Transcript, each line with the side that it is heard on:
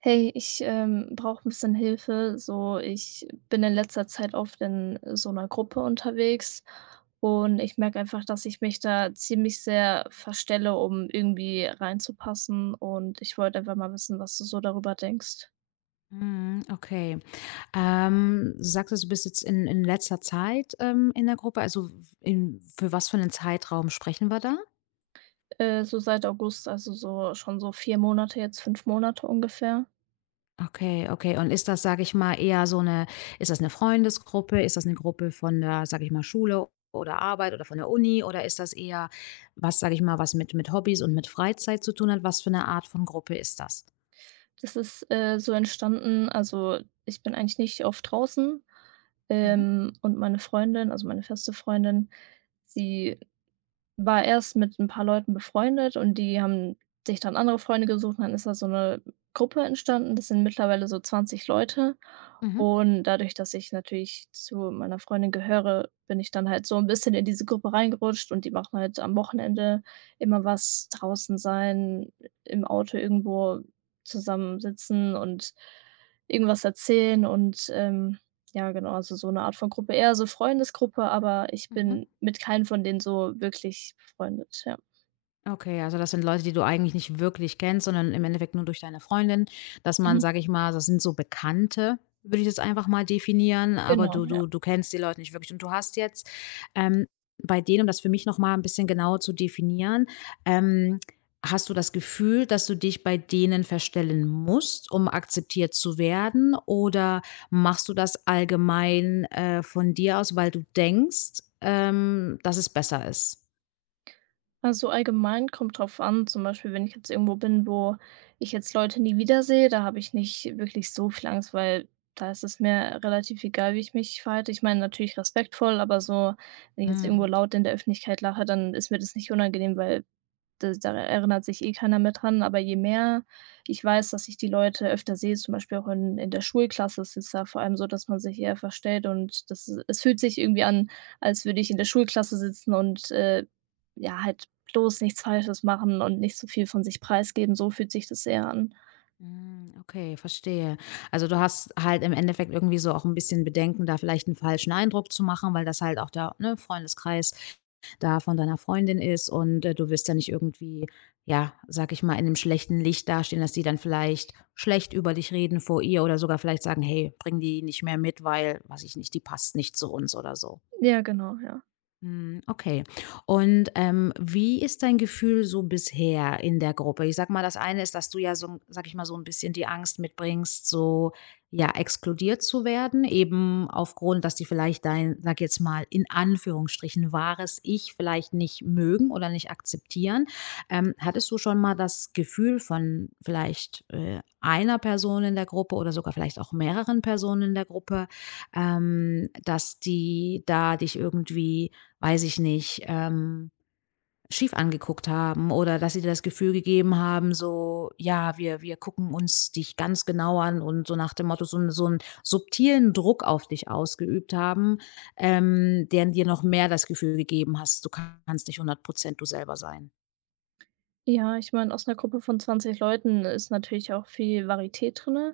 right: Hey, ich, brauche ein bisschen Hilfe. So, ich bin in letzter Zeit oft in so einer Gruppe unterwegs und ich merke einfach, dass ich mich da ziemlich sehr verstelle, um irgendwie reinzupassen und ich wollte einfach mal wissen, was du so darüber denkst.
left: Mhm, okay. Du sagtest, du bist jetzt in letzter Zeit, in der Gruppe. Also, in für was für einen Zeitraum sprechen wir da?
right: So seit August, also so schon so 4 Monate jetzt, 5 Monate ungefähr.
left: Okay, okay. Und ist das, sage ich mal, eher so eine? Ist das eine Freundesgruppe? Ist das eine Gruppe von der, sage ich mal, Schule oder Arbeit oder von der Uni? Oder ist das eher was, sage ich mal, was mit Hobbys und mit Freizeit zu tun hat? Was für eine Art von Gruppe ist das?
right: Das ist, so entstanden, also ich bin eigentlich nicht oft draußen,
left: Mhm,
right: und meine Freundin, also meine feste Freundin, sie war erst mit ein paar Leuten befreundet und die haben sich dann andere Freunde gesucht und dann ist da so 'ne Gruppe entstanden. Das sind mittlerweile so 20 Leute
left: mhm,
right: und dadurch, dass ich natürlich zu meiner Freundin gehöre, bin ich dann halt so 'n bisschen in diese Gruppe reingerutscht und die machen halt am Wochenende immer was, draußen sein, im Auto irgendwo zusammensitzen und irgendwas erzählen und, ja, genau, also so 'ne Art von Gruppe, eher so Freundesgruppe, aber ich
left: mhm.
right: bin mit keinem von denen so wirklich befreundet, ja.
left: Okay, also das sind Leute, die du eigentlich nicht wirklich kennst, sondern im Endeffekt nur durch deine Freundin, dass man,
right: Mhm,
left: sage ich mal, das sind so Bekannte, würde ich das einfach mal definieren, aber
right: genau,
left: du
right: ja.
left: du du kennst die Leute nicht wirklich und du hast jetzt, ähm, bei denen, um das für mich noch mal 'n bisschen genauer zu definieren, ähm, hast du das Gefühl, dass du dich bei denen verstellen musst, um akzeptiert zu werden? Oder machst du das allgemein, von dir aus, weil du denkst, dass es besser ist?
right: Also, allgemein kommt drauf an, zum Beispiel, wenn ich jetzt irgendwo bin, wo ich jetzt Leute nie wiedersehe, da habe ich nicht wirklich so viel Angst, weil da ist es mir relativ egal, wie ich mich verhalte. Ich meine natürlich respektvoll, aber so, wenn ich jetzt irgendwo
left: Mhm.
right: laut in der Öffentlichkeit lache, dann ist mir das nicht unangenehm, weil da erinnert sich eh keiner mehr dran, aber je mehr ich weiß, dass ich die Leute öfter sehe, zum Beispiel auch in der Schulklasse ist es ja vor allem so, dass man sich eher verstellt und es fühlt sich irgendwie an, als würde ich in der Schulklasse sitzen und, ja, halt bloß nichts Falsches machen und nicht so viel von sich preisgeben, so fühlt sich das eher an.
left: Hm, okay, verstehe. Also du hast halt im Endeffekt irgendwie so auch ein bisschen Bedenken, da vielleicht einen falschen Eindruck zu machen, weil das halt auch der, ne, Freundeskreis da von deiner Freundin ist und, du willst ja nicht irgendwie, ja, sag ich mal, in einem schlechten Licht dastehen, dass die dann vielleicht schlecht über dich reden vor ihr oder sogar vielleicht sagen: „Hey, bring die nicht mehr mit, weil, weiß ich nicht, die passt nicht zu uns“ oder so.
right: Ja, genau, ja.
left: Hm, okay. Und wie ist dein Gefühl so bisher in der Gruppe? Ich sag mal, das eine ist, dass du ja so, sag ich mal, so ein bisschen die Angst mitbringst, so ja, exkludiert zu werden, eben aufgrund, dass die vielleicht dein, sag jetzt mal, in Anführungsstrichen wahres Ich vielleicht nicht mögen oder nicht akzeptieren. Hattest du schon mal das Gefühl von vielleicht einer Person in der Gruppe oder sogar vielleicht auch mehreren Personen in der Gruppe, dass die da dich irgendwie weiß ich nicht, schief angeguckt haben oder dass sie dir das Gefühl gegeben haben, so: „Ja, wir gucken uns dich ganz genau an“ und so nach dem Motto so 'n so einen subtilen Druck auf dich ausgeübt haben, der dir noch mehr das Gefühl gegeben hast, du kannst nicht 100% du selber sein.
right: Ja, ich meine, aus einer Gruppe von 20 Leuten ist natürlich auch viel Varietät drin.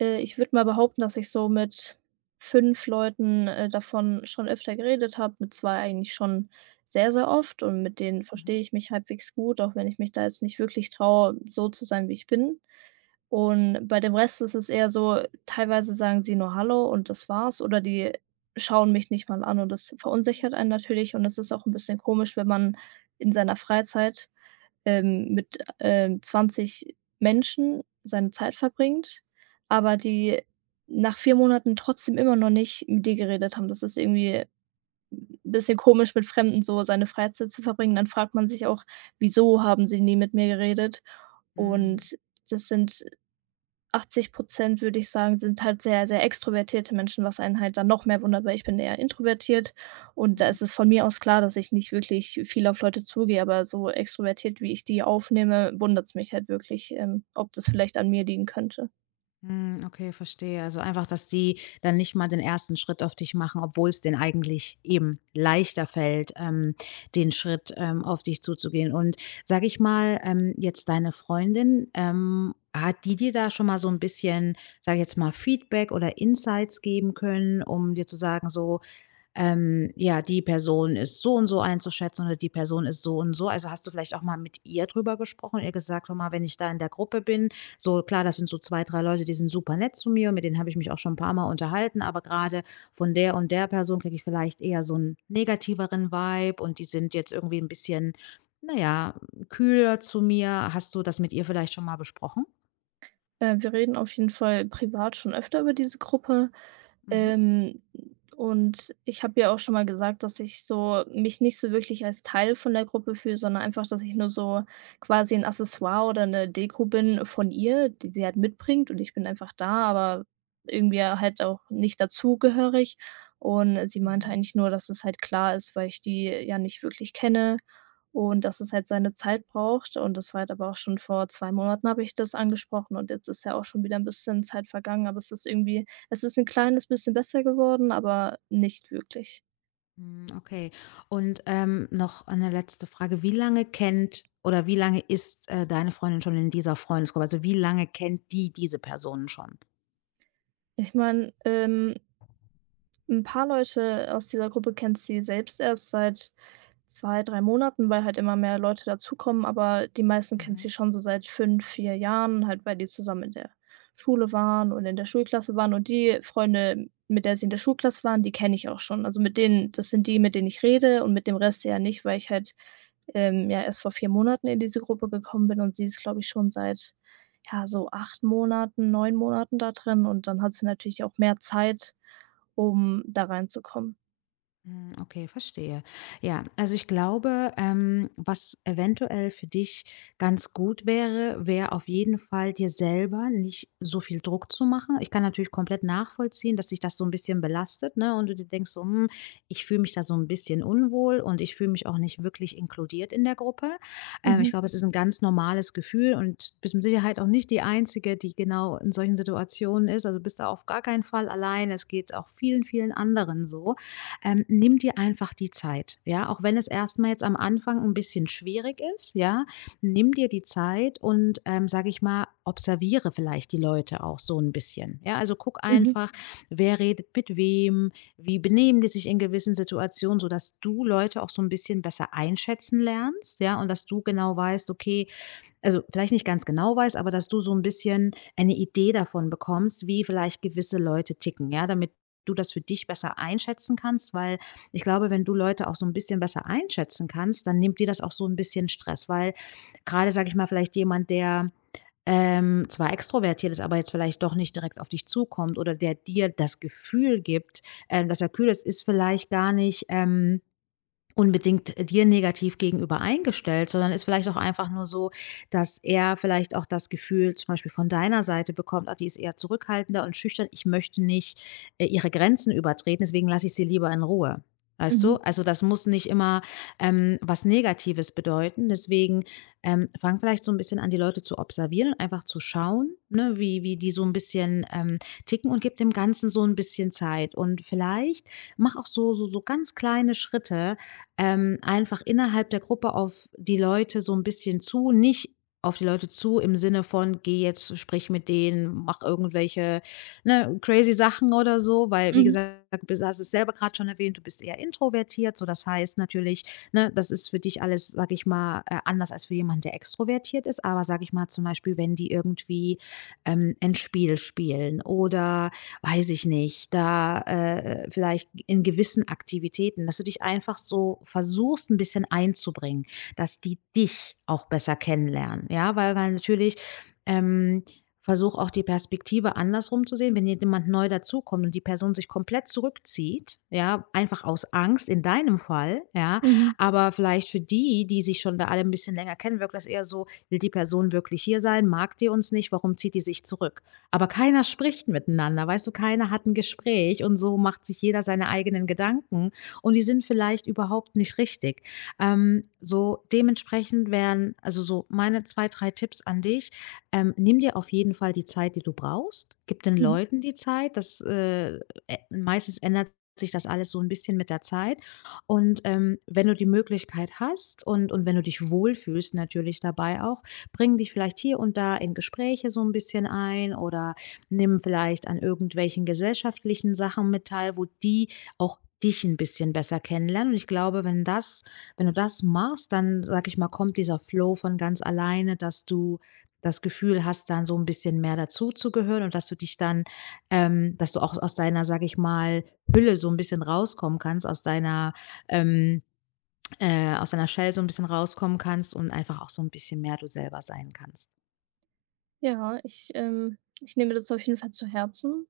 right: Ich würde mal behaupten, dass ich so mit 5 Leuten, davon schon öfter geredet habe, mit 2 eigentlich schon sehr, sehr oft und mit denen
left: Mhm.
right: verstehe ich mich halbwegs gut, auch wenn ich mich da jetzt nicht wirklich traue, so zu sein, wie ich bin. Und bei dem Rest ist es eher so, teilweise sagen sie nur „Hallo" und das war's oder die schauen mich nicht mal an und das verunsichert einen natürlich und es ist auch ein bisschen komisch, wenn man in seiner Freizeit mit, 20 Menschen seine Zeit verbringt, aber die nach 4 Monaten trotzdem immer noch nicht mit dir geredet haben. Das ist irgendwie 'n bisschen komisch, mit Fremden so seine Freizeit zu verbringen. Dann fragt man sich auch: „Wieso haben sie nie mit mir geredet?"
left: Mhm.
right: Und das sind 80%, würde ich sagen, sind halt sehr, sehr extrovertierte Menschen, was einen halt dann noch mehr wundert, weil ich bin eher introvertiert und da
left: Mhm.
right: ist es von mir aus klar, dass ich nicht wirklich viel auf Leute zugehe, aber so extrovertiert, wie ich die aufnehme, wundert's mich halt wirklich, ob das vielleicht an mir liegen könnte.
left: Hm, okay, verstehe. Also einfach, dass die dann nicht mal den ersten Schritt auf dich machen, obwohl es denen eigentlich eben leichter fällt, den Schritt, auf dich zuzugehen. Und sage ich mal, jetzt deine Freundin, hat die dir da schon mal so ein bisschen, sage ich jetzt mal, Feedback oder Insights geben können, um dir zu sagen so: ja, die Person ist so und so einzuschätzen oder die Person ist so und so. Also hast du vielleicht auch mal mit ihr drüber gesprochen und ihr gesagt, hör mal, wenn ich da in der Gruppe bin, so klar, das sind so zwei, drei Leute, die sind super nett zu mir und mit denen habe ich mich auch schon ein paar Mal unterhalten, aber gerade von der und der Person kriege ich vielleicht eher so einen negativeren Vibe und die sind jetzt irgendwie ein bisschen, naja, kühler zu mir. Hast du das mit ihr vielleicht schon mal besprochen?
right: Wir reden auf jeden Fall privat schon öfter über diese Gruppe.
left: Mhm.
right: Ähm, und ich habe ja auch schon mal gesagt, dass ich so mich nicht so wirklich als Teil von der Gruppe fühle, sondern einfach, dass ich nur so quasi ein Accessoire oder eine Deko bin von ihr, die sie halt mitbringt und ich bin einfach da, aber irgendwie halt auch nicht dazugehörig. Und sie meinte
left: Mhm.
right: eigentlich nur, dass es halt klar ist, weil ich die ja nicht wirklich kenne und dass es halt seine Zeit braucht, und das war halt aber auch schon vor 2 Monaten, habe ich das angesprochen, und jetzt ist ja auch schon wieder ein bisschen Zeit vergangen, aber es ist irgendwie, es ist ein kleines bisschen besser geworden, aber nicht wirklich.
left: Hm, okay. Und, noch eine letzte Frage. Wie lange kennt oder wie lange ist, deine Freundin schon in dieser Freundesgruppe? Also, wie lange kennt die diese Personen schon?
right: Ich meine, 'n paar Leute aus dieser Gruppe kennt sie selbst erst seit 2, 3 Monaten, weil halt immer mehr Leute dazukommen, aber die meisten kennen
left: Mhm.
right: sie schon so seit 5, 4 Jahren, halt weil die zusammen in der Schule waren und in der Schulklasse waren und die Freunde, mit der sie in der Schulklasse waren, die kenne ich auch schon. Also, mit denen, das sind die, mit denen ich rede, und mit dem Rest ja nicht, weil ich halt, ja, erst vor 4 Monaten in diese Gruppe gekommen bin, und sie ist, glaube ich, schon seit, ja, so 8 Monaten, 9 Monaten da drin, und dann hat sie natürlich auch mehr Zeit, um da reinzukommen.
left: Hm, okay, verstehe. Ja, also ich glaube, was eventuell für dich ganz gut wäre, wäre auf jeden Fall dir selber nicht so viel Druck zu machen. Ich kann natürlich komplett nachvollziehen, dass sich das so ein bisschen belastet, ne? Und du dir denkst so, ich fühle mich da so ein bisschen unwohl und ich fühle mich auch nicht wirklich inkludiert in der Gruppe. Ich
right: Mhm,
left: glaube, es ist ein ganz normales Gefühl und bist mit Sicherheit auch nicht die Einzige, die genau in solchen Situationen ist. Also bist du auf gar keinen Fall allein. Es geht auch vielen, vielen anderen so. Nimm dir einfach die Zeit, ja, auch wenn es erstmal jetzt am Anfang ein bisschen schwierig ist, ja. Nimm dir die Zeit und, sage ich mal, observiere vielleicht die Leute auch so ein bisschen, ja? Also, guck
right: mhm,
left: einfach, wer redet mit wem, wie benehmen die sich in gewissen Situationen, sodass du Leute auch so ein bisschen besser einschätzen lernst, ja, und dass du genau weißt: „Okay, also vielleicht nicht ganz genau weißt, aber dass du so ein bisschen eine Idee davon bekommst, wie vielleicht gewisse Leute ticken, ja, damit du das für dich besser einschätzen kannst, weil ich glaube, wenn du Leute auch so ein bisschen besser einschätzen kannst, dann nimmt dir das auch so ein bisschen Stress, weil gerade sage ich mal, vielleicht jemand, der, zwar extrovertiert ist, aber jetzt vielleicht doch nicht direkt auf dich zukommt oder der dir das Gefühl gibt, dass er kühl ist, ist vielleicht gar nicht, unbedingt dir negativ gegenüber eingestellt, sondern ist vielleicht auch einfach nur so, dass er vielleicht auch das Gefühl zum Beispiel von deiner Seite bekommt, ah, die ist eher zurückhaltender und schüchtern, ich möchte nicht ihre Grenzen übertreten, deswegen lasse ich sie lieber in Ruhe. Weißt du?
right: mhm,
left: Also das muss nicht immer was Negatives bedeuten. Deswegen fang vielleicht so ein bisschen an, die Leute zu observieren und einfach zu schauen, ne, wie die so ein bisschen ticken und gib dem Ganzen so ein bisschen Zeit. Und vielleicht mach auch so, so, so ganz kleine Schritte, einfach innerhalb der Gruppe auf die Leute so ein bisschen zu nicht auf die Leute zu im Sinne von: „Geh jetzt, sprich mit denen, mach irgendwelche, ne, crazy Sachen oder so“, weil, wie
right: mhm,
left: gesagt, du hast es selber gerade schon erwähnt, du bist eher introvertiert, so das heißt natürlich, ne, das ist für dich alles, sage ich mal, anders als für jemanden, der extrovertiert ist. Aber sage ich mal, zum Beispiel, wenn die irgendwie, ein Spiel spielen oder, weiß ich nicht, da, vielleicht in gewissen Aktivitäten, dass du dich einfach so versuchst, ein bisschen einzubringen, dass die dich auch besser kennenlernen, ja? Weil natürlich, ähm, versuch auch die Perspektive andersrum zu sehen, wenn jemand neu dazukommt und die Person sich komplett zurückzieht, ja, einfach aus Angst in deinem Fall, ja,
right: mhm,
left: aber vielleicht für die, die sich schon da alle ein bisschen länger kennen, wirkt das eher so: „Will die Person wirklich hier sein? Mag die uns nicht? Warum zieht die sich zurück?“ aber keiner spricht miteinander, weißt du? Keiner hat ein Gespräch und so macht sich jeder seine eigenen Gedanken und die sind vielleicht überhaupt nicht richtig. So dementsprechend wären also, so meine 2, 3 Tipps an dich. Nimm dir auf jeden Fall die Zeit, die du brauchst. Gib den
right: mhm.
left: Leuten die Zeit. Das, ä Meistens ändert sich das alles so ein bisschen mit der Zeit. Und, wenn du die Möglichkeit hast und wenn du dich wohlfühlst natürlich dabei auch, bringen dich vielleicht hier und da in Gespräche so ein bisschen ein oder nehmen vielleicht an irgendwelchen gesellschaftlichen Sachen mit teil, wo die auch dich ein bisschen besser kennenlernen. Und ich glaube, wenn du das machst, dann, sage ich mal, kommt dieser Flow von ganz alleine, dass du das Gefühl hast, dann so ein bisschen mehr dazuzugehören und dass du auch aus deiner, sage ich mal, Hülle so ein bisschen rauskommen kannst, ähm aus deiner Shell so ein bisschen rauskommen kannst und einfach auch so ein bisschen mehr du selber sein kannst.
right: Ja, ich nehme das auf jeden Fall zu Herzen.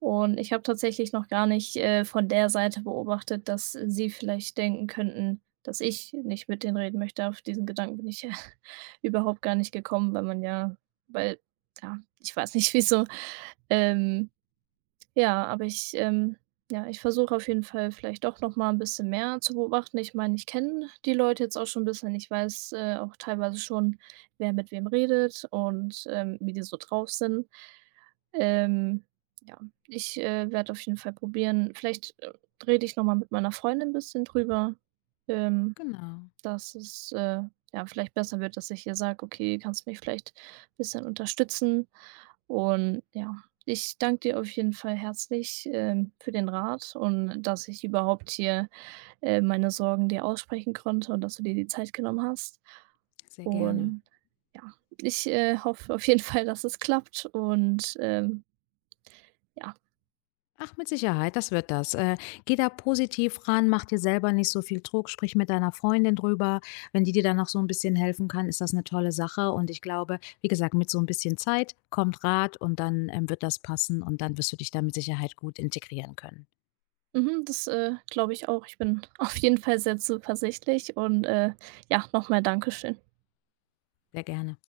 right: Und ich habe tatsächlich noch gar nicht, von der Seite beobachtet, dass sie vielleicht denken könnten, dass ich nicht mit denen reden möchte. Auf diesen Gedanken bin ich ja überhaupt gar nicht gekommen, weil man ja, weil ja, ich weiß nicht, wieso, ähm ja, aber ich ja, ich versuche auf jeden Fall vielleicht doch noch mal ein bisschen mehr zu beobachten. Ich meine, ich kenne die Leute jetzt auch schon 'n bisschen. Ich weiß, auch teilweise schon, wer mit wem redet und, wie die so drauf sind. Ähm, ja, ich, werde auf jeden Fall probieren, vielleicht, rede ich noch mal mit meiner Freundin 'n bisschen drüber. Ähm
left: Genau,
right: dass es, ja, vielleicht besser wird, dass ich ihr sage: „Okay, kannst du mich vielleicht ein bisschen unterstützen?" Und ja, ich danke dir auf jeden Fall herzlich, für den Rat und dass ich überhaupt hier, meine Sorgen dir aussprechen konnte und dass du dir die Zeit genommen hast.
left: sehr gerne.
right: Und ja, ich, hoffe auf jeden Fall, dass es klappt und, ja,
left: Ach, mit Sicherheit, das wird das. Geh da positiv ran, mach dir selber nicht so viel Druck, sprich mit deiner Freundin drüber. Wenn die dir dann noch so ein bisschen helfen kann, ist das eine tolle Sache und ich glaube, wie gesagt, mit so ein bisschen Zeit kommt Rat und dann, wird das passen und dann wirst du dich da mit Sicherheit gut integrieren können.
right: mhm, das, glaube ich auch. Ich bin auf jeden Fall sehr zuversichtlich und, ja, nochmal Dankeschön.
left: Sehr gerne.